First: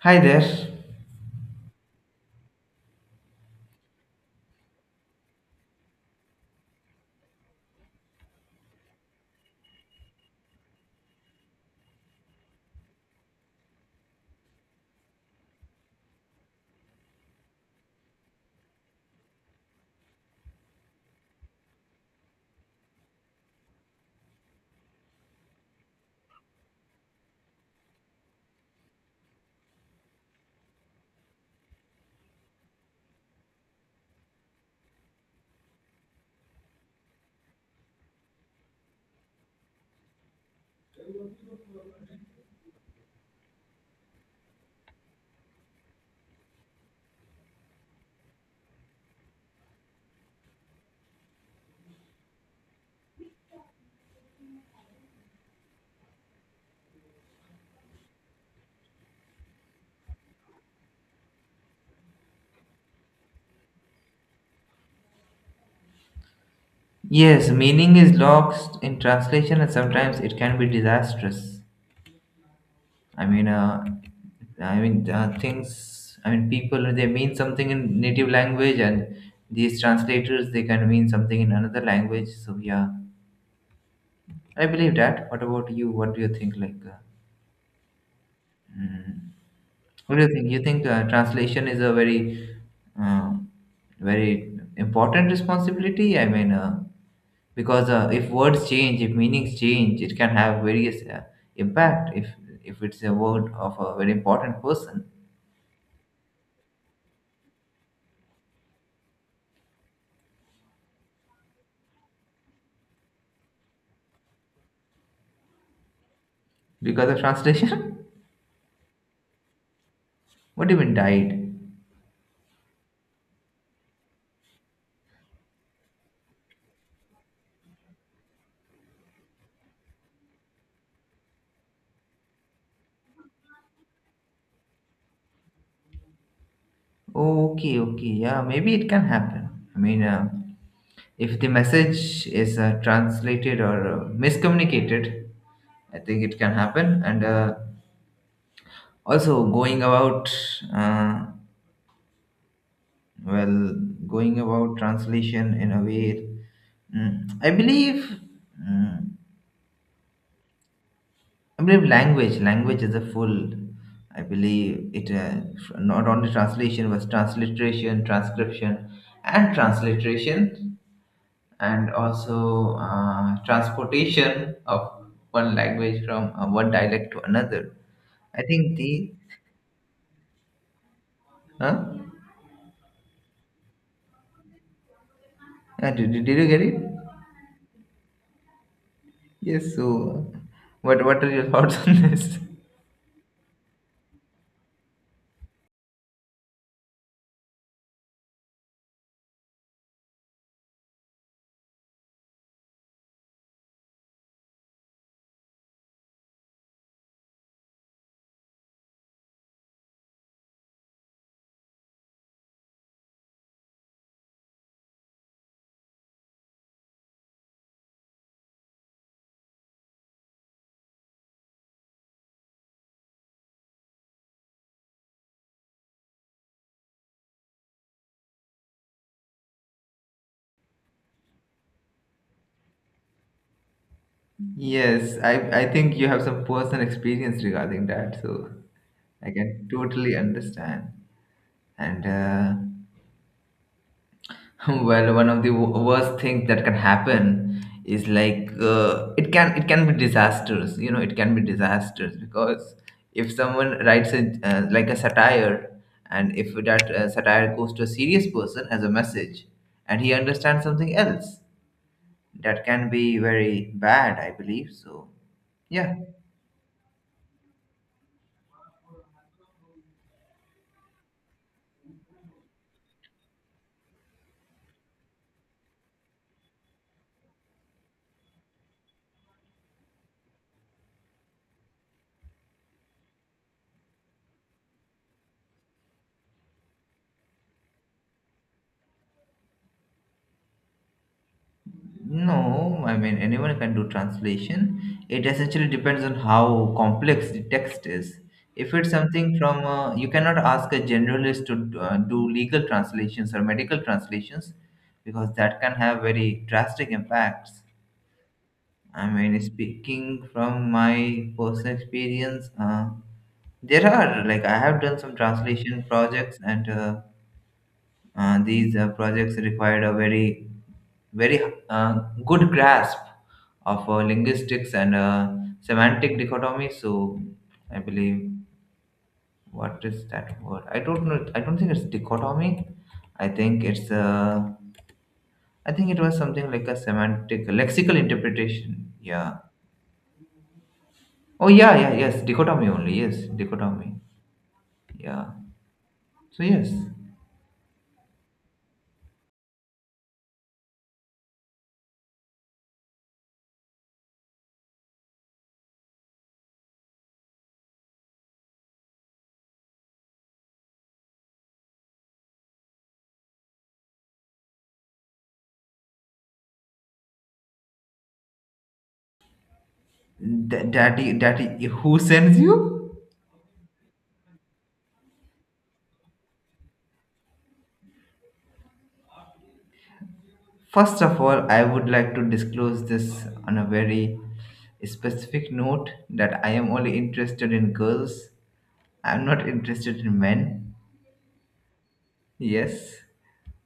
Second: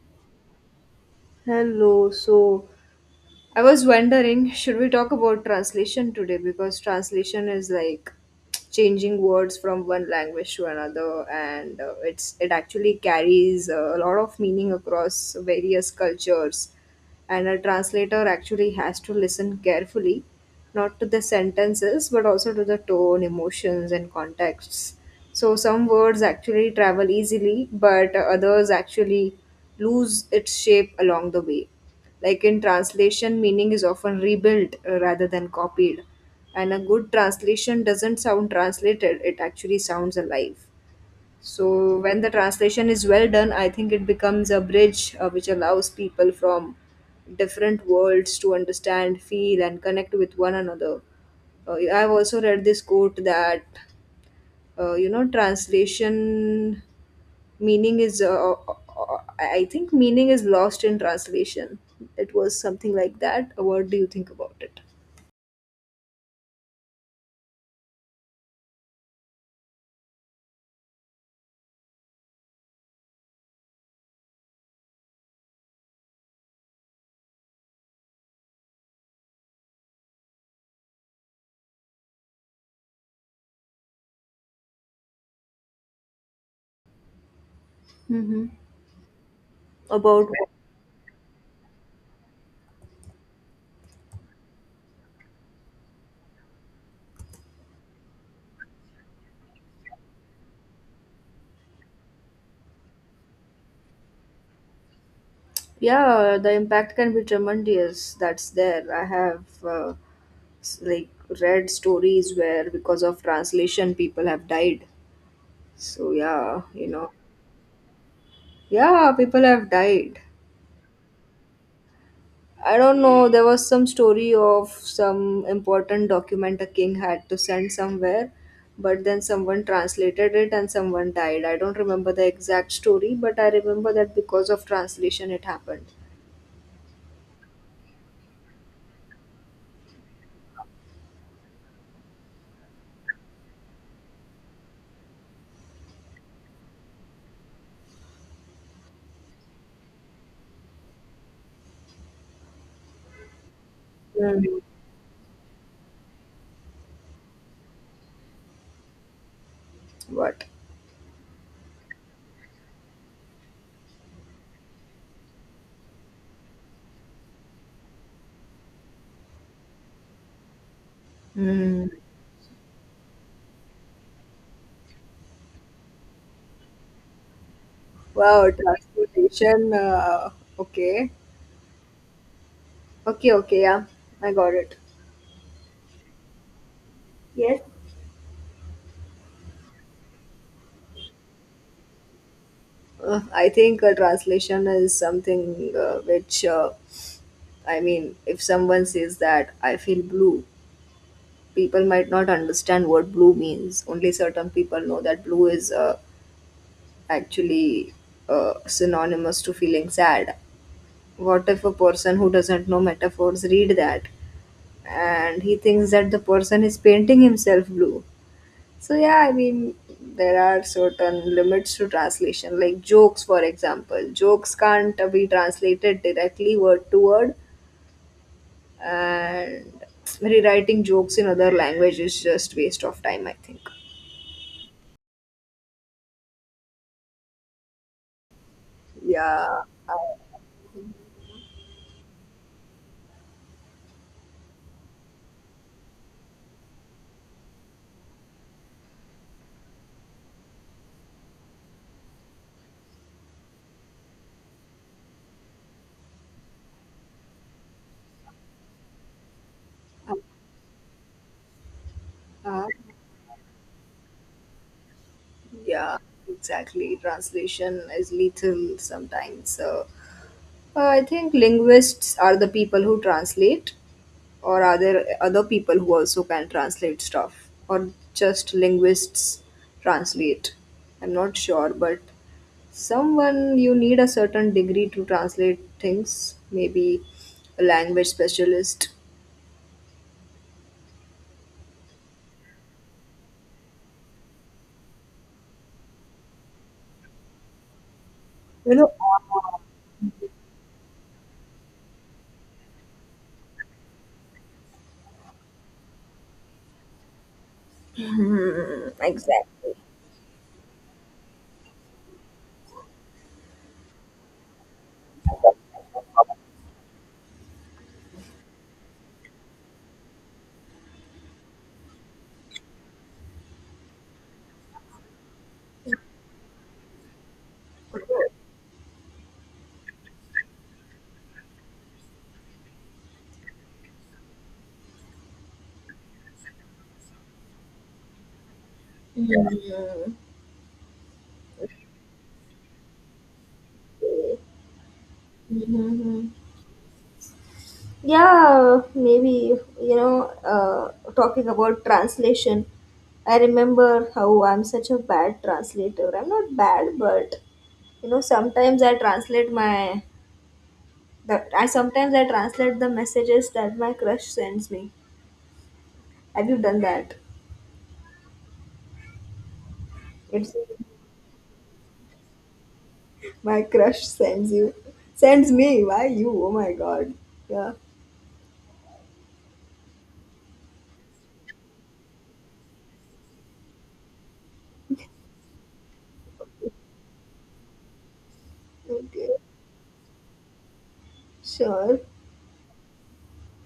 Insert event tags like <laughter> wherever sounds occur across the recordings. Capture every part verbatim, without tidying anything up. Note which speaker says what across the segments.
Speaker 1: Hi there.
Speaker 2: Hello. So I was wondering, should we talk about translation today? Because translation is like changing words from one language to another, and uh, it's it actually carries uh, a lot of meaning across various cultures, and a translator actually has to listen carefully, not to the sentences but also to the tone, emotions, and contexts. So some words actually travel easily but others actually lose its shape along the way. Like, in translation, meaning is often rebuilt uh, rather than copied, and a good translation doesn't sound translated, it actually sounds alive. So when the translation is well done, I think it becomes a bridge uh, which allows people from different worlds to understand, feel, and connect with one another. Uh, I've also read this quote that uh, you know translation meaning is uh, uh, uh, I think meaning is lost in translation. It was something like that. What do you think about it?
Speaker 1: Yes, meaning is lost in translation, and sometimes it can be disastrous. I mean, uh, I mean uh, things. I mean, people they mean something in native language, and these translators they can mean something in another language. So yeah, I believe that. What about you? What do you think? Like, uh,
Speaker 2: Mm-hmm.
Speaker 1: mm, what do
Speaker 2: About.
Speaker 1: you think? You think uh, translation is a very, uh, very important responsibility? I mean, uh, because uh, if words change, if meanings change, it can have various uh, impact. If if it's a word of a very important person,
Speaker 2: Yeah, the impact can be tremendous. That's there. I have. Uh, s- like, read stories where, because of translation, people have died. So yeah. You
Speaker 1: because
Speaker 2: know
Speaker 1: of translation,
Speaker 2: yeah, people have died.
Speaker 1: <laughs> what do you mean died?
Speaker 2: I don't know, there was some story of some important document a king had to send somewhere, but then someone translated it and someone died. I don't remember the exact story, but I remember that because of translation it happened.
Speaker 1: Okay, okay, yeah, maybe it can happen. I mean, uh, if the message is uh, translated or uh, miscommunicated, I think it can happen. And uh, also going about uh, well, going
Speaker 2: Mm.
Speaker 1: about translation in a way, mm, i believe mm,
Speaker 2: What?
Speaker 1: i believe language language is a full. I believe it uh, not only translation but transliteration, transcription, and transliteration,
Speaker 2: Mm.
Speaker 1: and also uh, transportation of one language from uh, one dialect to another. I
Speaker 2: Wow,
Speaker 1: think the.
Speaker 2: transportation. Uh, okay.
Speaker 1: Huh?
Speaker 2: Okay, okay, yeah. I got it.
Speaker 1: Yeah, did, did you get it? Yes, so what what are your <laughs> thoughts on this?
Speaker 2: Uh, I think a translation is something uh, which, uh, I mean, if someone says that I feel blue, people might not understand what blue means. Only certain people know that blue is uh, actually uh, synonymous to feeling sad. What if a person who doesn't know metaphors read that and he thinks that the person is painting himself blue? So yeah, I mean, there are certain limits to translation, like jokes, for example. Jokes can't be translated directly word to word, and rewriting jokes in other language is just waste of time. I think.
Speaker 1: Yes, I I think you have some personal experience regarding that, so I
Speaker 2: Yeah,
Speaker 1: can
Speaker 2: I-
Speaker 1: totally understand. And uh, <laughs> well, one of the wo- worst things that can happen is like uh, it can it can be disastrous. You know, it can be disastrous because if someone writes a uh, like a satire, and if that uh, satire goes to a serious person as a message, and he understands something else that
Speaker 2: uh,
Speaker 1: can be very bad, I believe. So, yeah,
Speaker 2: yeah, exactly. Translation is lethal sometimes. So uh, I think linguists are the people who translate, or are there other people who also can translate stuff, or just linguists translate? I'm not sure, but someone, you need a certain degree to translate things, maybe a language specialist
Speaker 1: no, I mean, anyone can do translation. It essentially depends on how complex the text is.
Speaker 2: you
Speaker 1: If it's
Speaker 2: know
Speaker 1: something from, uh, you cannot ask a generalist to uh, do legal translations or medical translations because that can have very drastic impacts. I mean, speaking from my personal experience, uh, there are like I have done some translation projects and uh, Uh, these uh, projects required a very, very uh, good grasp of uh, linguistics and uh, semantic dichotomy. So I believe what is that word? I don't know. I don't think it's dichotomy. I think it's uh, I think it was something like a semantic lexical interpretation. Yeah.
Speaker 2: Mhm.
Speaker 1: Oh yeah, yeah, yes. Dichotomy only. Yes, dichotomy. Yeah.
Speaker 2: Mhm.
Speaker 1: So yes,
Speaker 2: Yeah, maybe, you know, uh, talking about translation, I remember how I'm such a bad translator. I'm not bad, but you know sometimes I translate my the I sometimes I translate the messages that my crush sends me. Have you done that? It's
Speaker 1: Th- daddy, daddy, who sends you?
Speaker 2: my crush, sends you, sends me. Why you? Oh my god. Yeah.
Speaker 1: First of all, I would like to disclose this on a very specific note that I am only interested in girls. I'm
Speaker 2: Okay.
Speaker 1: not interested in men.
Speaker 2: Sure.
Speaker 1: Yes.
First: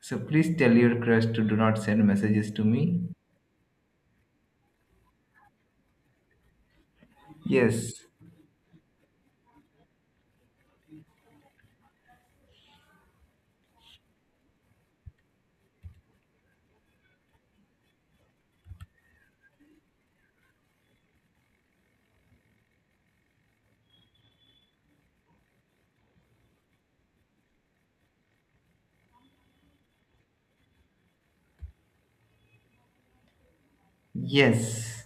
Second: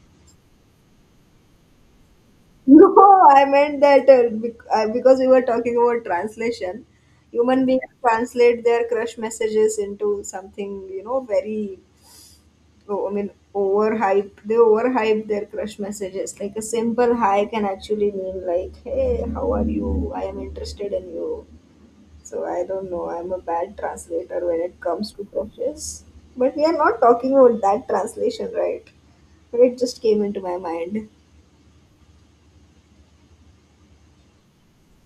Speaker 1: So please tell your crush to do not send messages to
Speaker 2: <laughs>
Speaker 1: me.
Speaker 2: No, I meant that uh, bec- uh, because we were talking about translation, human beings
Speaker 1: Yes.
Speaker 2: translate their crush messages into something, you know very. Oh, I mean, overhyped. They overhype their crush messages. Like a simple hi can actually mean like, "Hey, how are you? I am interested in you." So I don't know, I'm a bad translator when it comes to crushes. But we are not talking about that translation, right? But it just came into my mind.
Speaker 1: Yes.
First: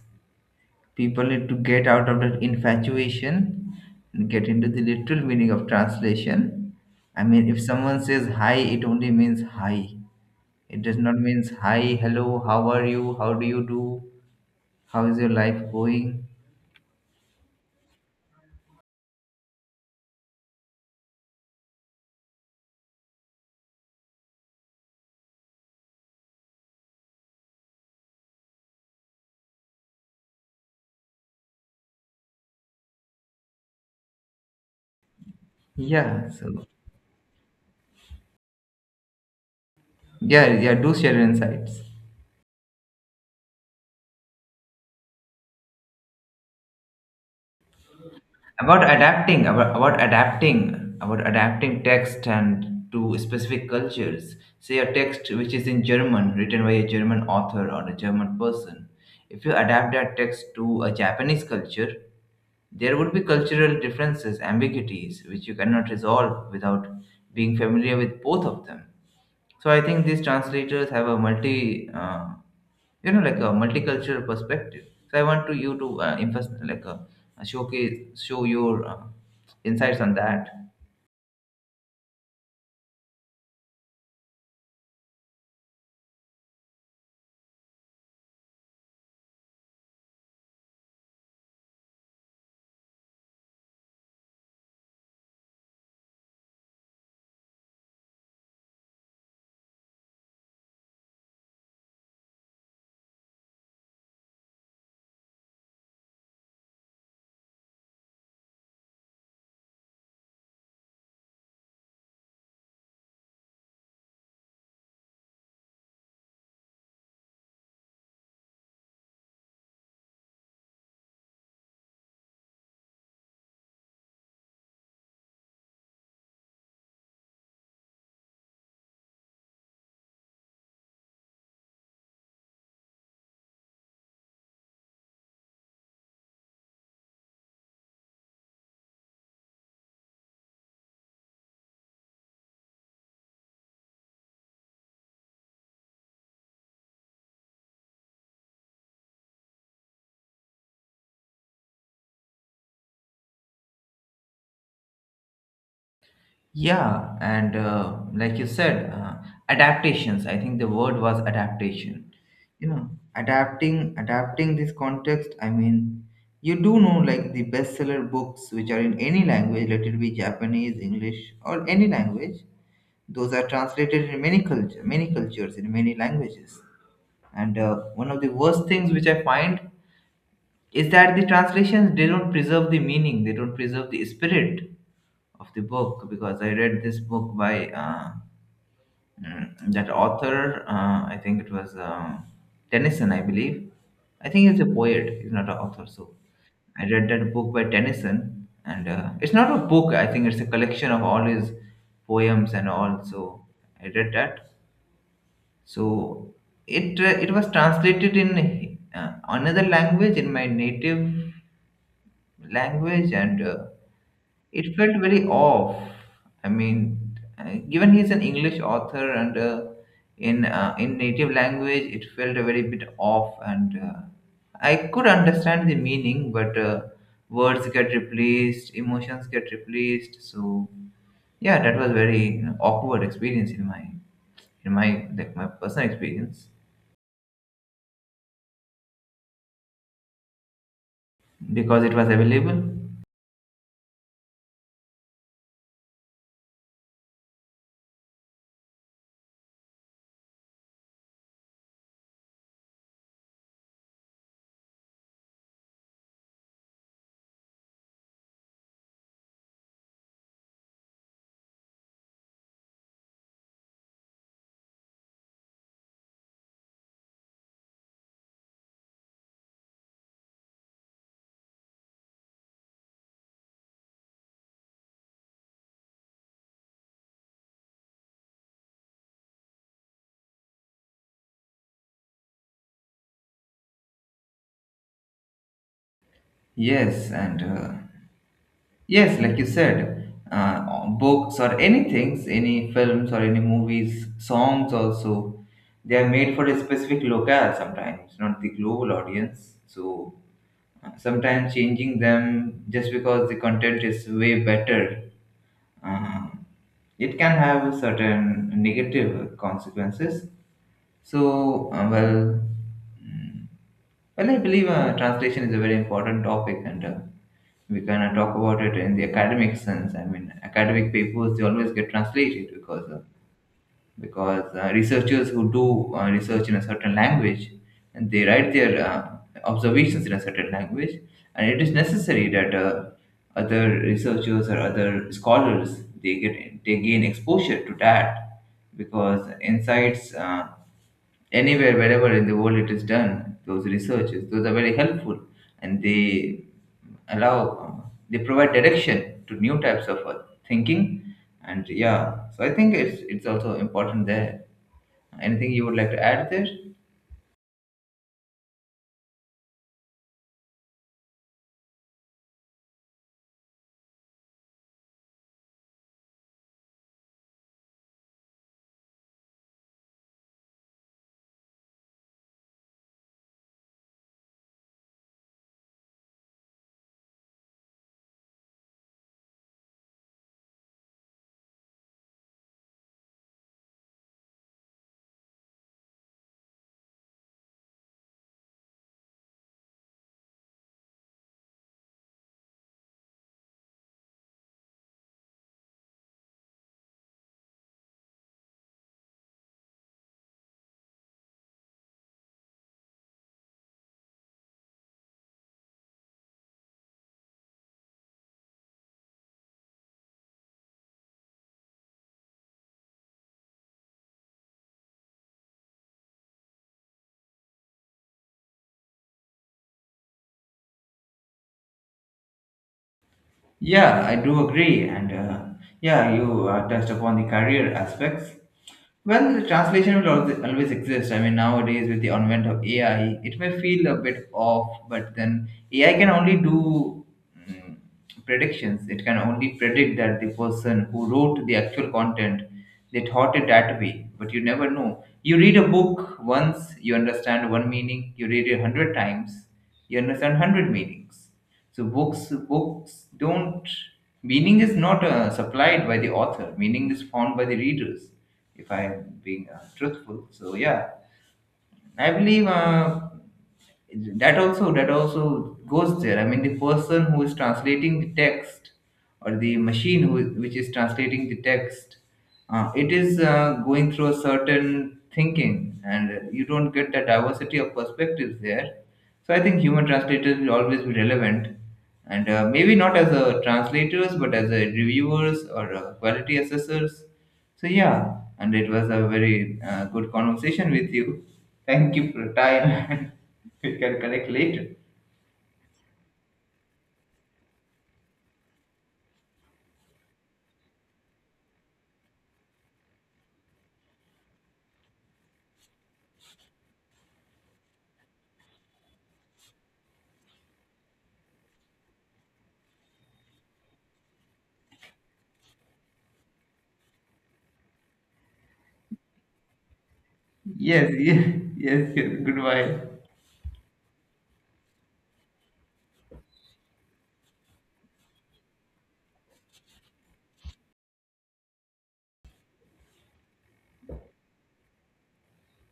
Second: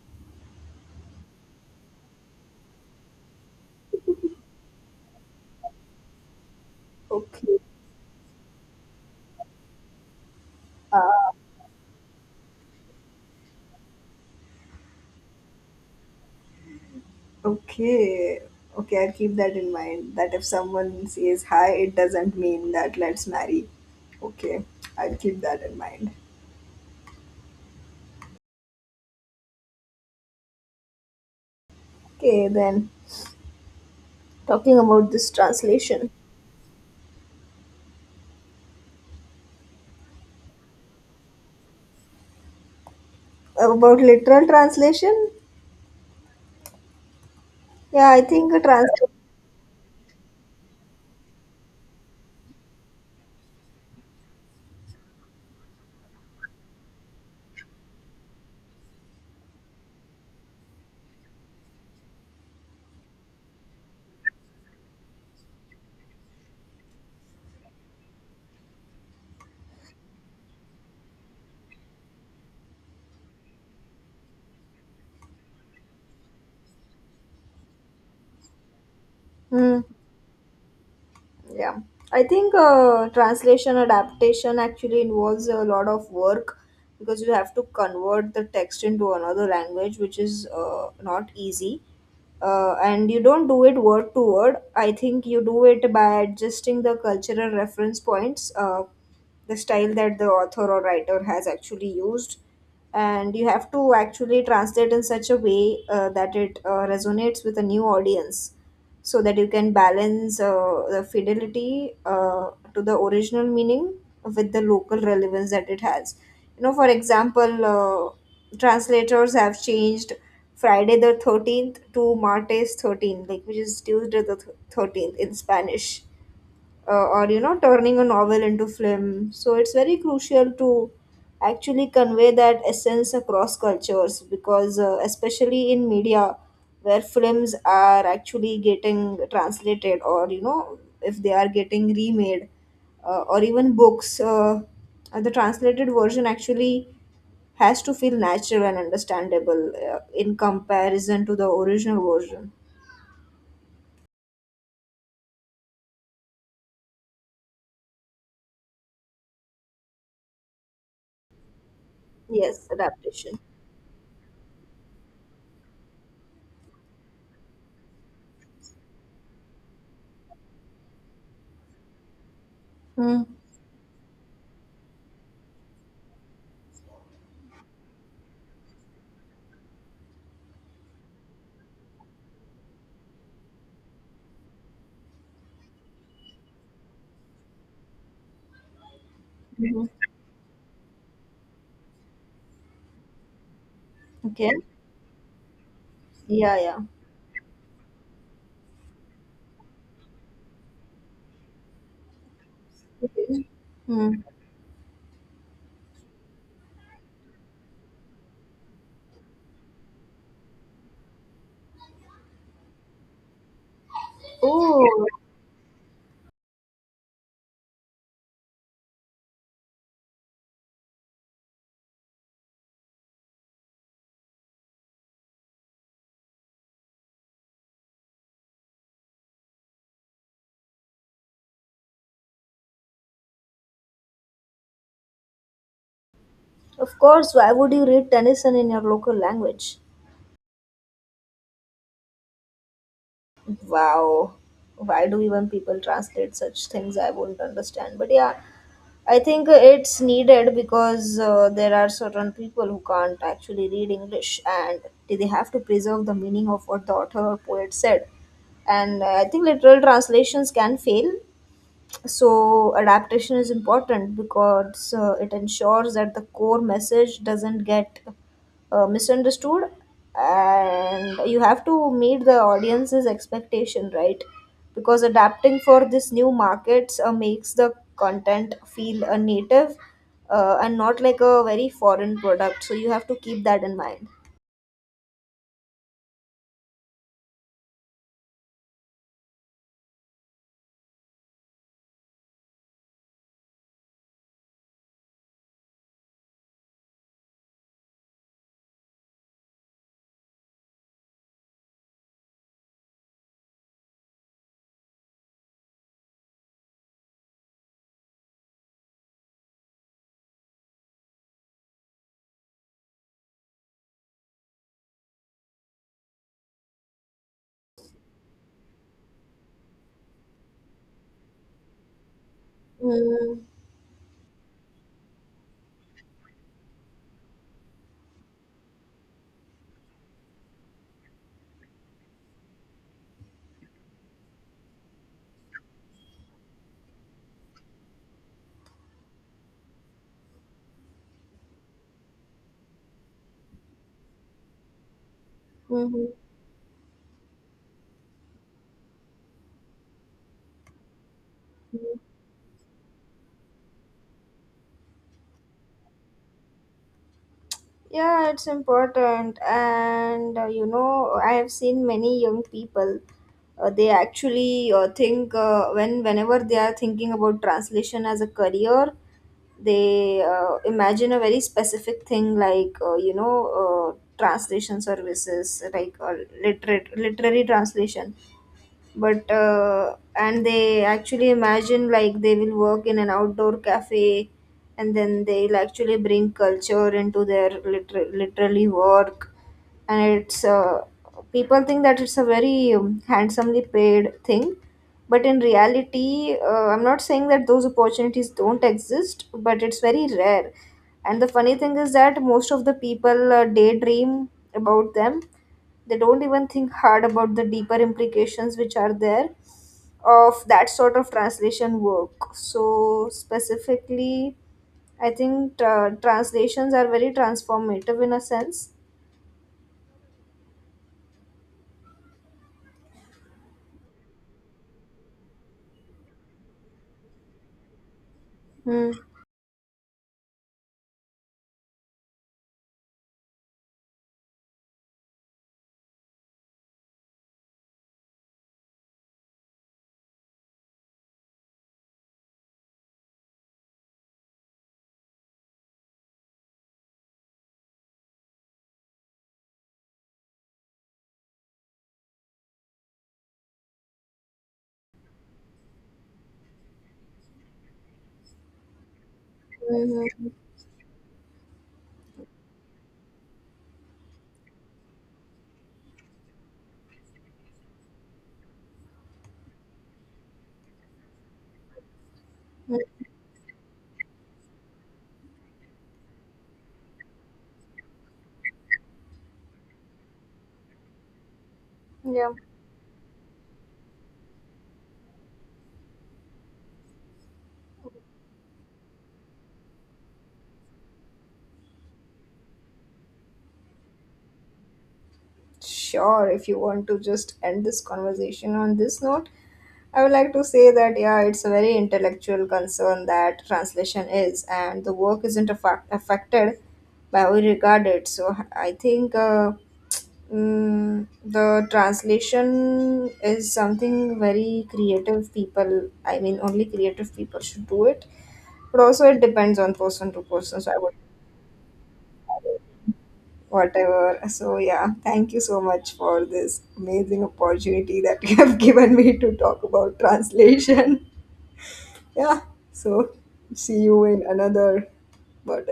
Speaker 1: People need to get out of that infatuation and get into the literal meaning of translation. I mean,
Speaker 2: Okay,
Speaker 1: if someone says hi, it only means hi. It does not means hi, hello, how are you, how do you do, how is your life going?
Speaker 2: okay, okay. I'll keep that in mind, that if someone says hi, it doesn't mean that let's marry. Okay, I'll keep that in mind. Okay, then, talking about this translation,
Speaker 1: Yeah, so yeah, yeah, do share your insights
Speaker 2: about literal translation, yeah, I think a
Speaker 1: about
Speaker 2: translation.
Speaker 1: adapting, about, about, adapting, about adapting text and to specific cultures. Say a text which is in German, written by a German author or a German person. If you adapt that text to a Japanese culture, there would be cultural differences, ambiguities, which you cannot resolve without being familiar with both of them. So I think these translators have a multi, uh, you know, like a multicultural perspective. So I want to you to uh, invest like a, a showcase, show your uh,
Speaker 2: Hmm,
Speaker 1: insights on that.
Speaker 2: yeah, I think uh, translation adaptation actually involves a lot of work, because you have to convert the text into another language, which is uh, not easy. Uh, and you don't do it word to word. I think you do it by adjusting the cultural reference points, uh, the style that the author or writer has actually used, and you have to actually translate in such a way uh, that it uh, resonates with a new audience, so that you can balance uh, the fidelity uh, to the original meaning with the local relevance that it has. You know, for example, uh, translators have changed Friday the thirteenth to Martes thirteen, like, which is Tuesday the th- thirteenth in Spanish, uh, or you know turning a novel into film. So it's very crucial to actually convey that essence across cultures, because uh, especially in media where films are actually getting translated, or you know if they are getting remade, uh, or even books uh, uh, the translated version actually has to feel natural and understandable uh, in comparison to the original version.
Speaker 1: Yeah, and uh, like you said, uh, adaptations. I think the word was adaptation.
Speaker 2: Yes,
Speaker 1: You know,
Speaker 2: adaptation.
Speaker 1: adapting, adapting this context. I mean, you do know like the bestseller books which are in any language, let it be Japanese, English, or any language.
Speaker 2: Hmm.
Speaker 1: Those are translated in many culture, many cultures, in many languages. And uh, one of the worst things which I find is that the translations they don't preserve the meaning, they don't preserve the spirit of the book. Because I read this book by uh, mm,
Speaker 2: Mhm.
Speaker 1: that author, uh, I think it was um Tennyson, I believe. I
Speaker 2: Okay.
Speaker 1: think he's a poet. He's not an author, so.
Speaker 2: Yeah, yeah.
Speaker 1: I read that book by Tennyson, and uh, it's not a book. I think it's a collection of all his poems and all. So
Speaker 2: Okay.
Speaker 1: I
Speaker 2: Hmm.
Speaker 1: read that. So it uh, it was translated in uh, another language in my native language, and uh, it felt
Speaker 2: Oh,
Speaker 1: very off. I mean, uh, given he's an English author and uh, in uh, in native language, it felt a very bit off, and uh, I could understand the meaning, but uh, words get replaced, emotions get replaced. So yeah, that was very awkward experience in my in my like my personal experience.
Speaker 2: of course. Why would you read Tennyson in your local language?
Speaker 1: Because it was available.
Speaker 2: Wow. Why do even people translate such things? I wouldn't understand. But yeah, I think it's needed, because uh, there are certain people who can't actually read English and they have to preserve the meaning of what the author or poet said. And uh, I think literal translations can fail, so adaptation is important, because uh, it ensures that the core message doesn't get uh, misunderstood, and you have to meet the audience's expectation, right? Because adapting for this new markets uh, makes the content feel uh, native, uh, and not like a very foreign product, so you have to keep that in mind.
Speaker 1: Yes and uh, yes, like you said, uh, books or anything, any films or any movies, songs also, they are made for a specific locale sometimes not the global audience, so uh, sometimes changing them just because the content is way better, uh, it can have certain negative consequences. So, uh, well, mm, well, I believe uh, translation is a very important topic, and uh, we can uh, talk about it in the academic sense. I mean, academic papers they always get translated because uh, because uh, researchers who do uh, research in a certain language, and they write their uh, observations in a certain language, and it is necessary that uh, other researchers or other scholars they get they gain exposure to that, because insights uh, anywhere, wherever in the world it is done, those researches, those are very helpful, and they
Speaker 2: Mm-hmm.
Speaker 1: allow um, they provide direction to new types of uh, thinking. And yeah, so I think it's it's also important there. Anything you would like to add there?
Speaker 2: Yeah, it's important. And uh, you know, I have seen many young people. Uh, they actually uh, think uh, when whenever they are thinking about translation as a career, they uh, imagine a very specific thing, like uh, you know uh, translation services, like uh, literate literary translation. But uh, and they actually imagine like they will work in an outdoor cafe, and then they'll actually bring culture into their liter- literally work. And it's uh, people think that it's a very um, handsomely paid thing, but in reality uh, I'm not saying that those opportunities don't exist, but it's very rare. And the funny thing is that most of the people uh, daydream about them. They don't even think hard about the deeper implications which are there of that sort of translation work. So specifically, I think uh, translations are very transformative in a sense.
Speaker 1: Yeah, I do agree. And uh, yeah, you uh, touched upon the career aspects.
Speaker 2: Hmm.
Speaker 1: Well, the translation will always, always exist. I mean, nowadays with the advent of A I, it may feel a bit off, but then A I can only do mm, predictions. It can only predict that the person who wrote the actual content, they thought it that way, but you never know. You read a book once, you understand one meaning. You read it a hundred times, you understand hundred meanings. So books books don't. Meaning is not uh, supplied by the author. Meaning is found by the readers. If I'm being uh, truthful, so yeah, I believe uh, that also that also goes there. I mean, the person who is translating the text or the machine who is, which is translating the text, uh,
Speaker 2: Mm,
Speaker 1: it is uh, going through a certain thinking, and you don't get the diversity of perspectives there. So I think human translators will always be relevant, and
Speaker 2: yeah.
Speaker 1: uh, maybe not as a translators, but as a reviewers or uh, quality assessors, so yeah, and it was a very uh, good conversation with you. Thank you for time. <laughs> We can connect later.
Speaker 2: Sure, if you want to just end this conversation on this note, I would like to say that, yeah, it's a very intellectual concern that translation is, and the work isn't affa- affected by how we regard it. So I think. Uh, Mm, the translation is something very creative people, I mean, only creative people should do it. But also, it depends on person to person. So, I
Speaker 1: Yes,
Speaker 2: would,
Speaker 1: <laughs> yes, yes. Yes. Goodbye.
Speaker 2: whatever. So, yeah, thank you so much for this amazing opportunity that you have <laughs> given me to talk about translation. <laughs> Yeah, so see you in another. But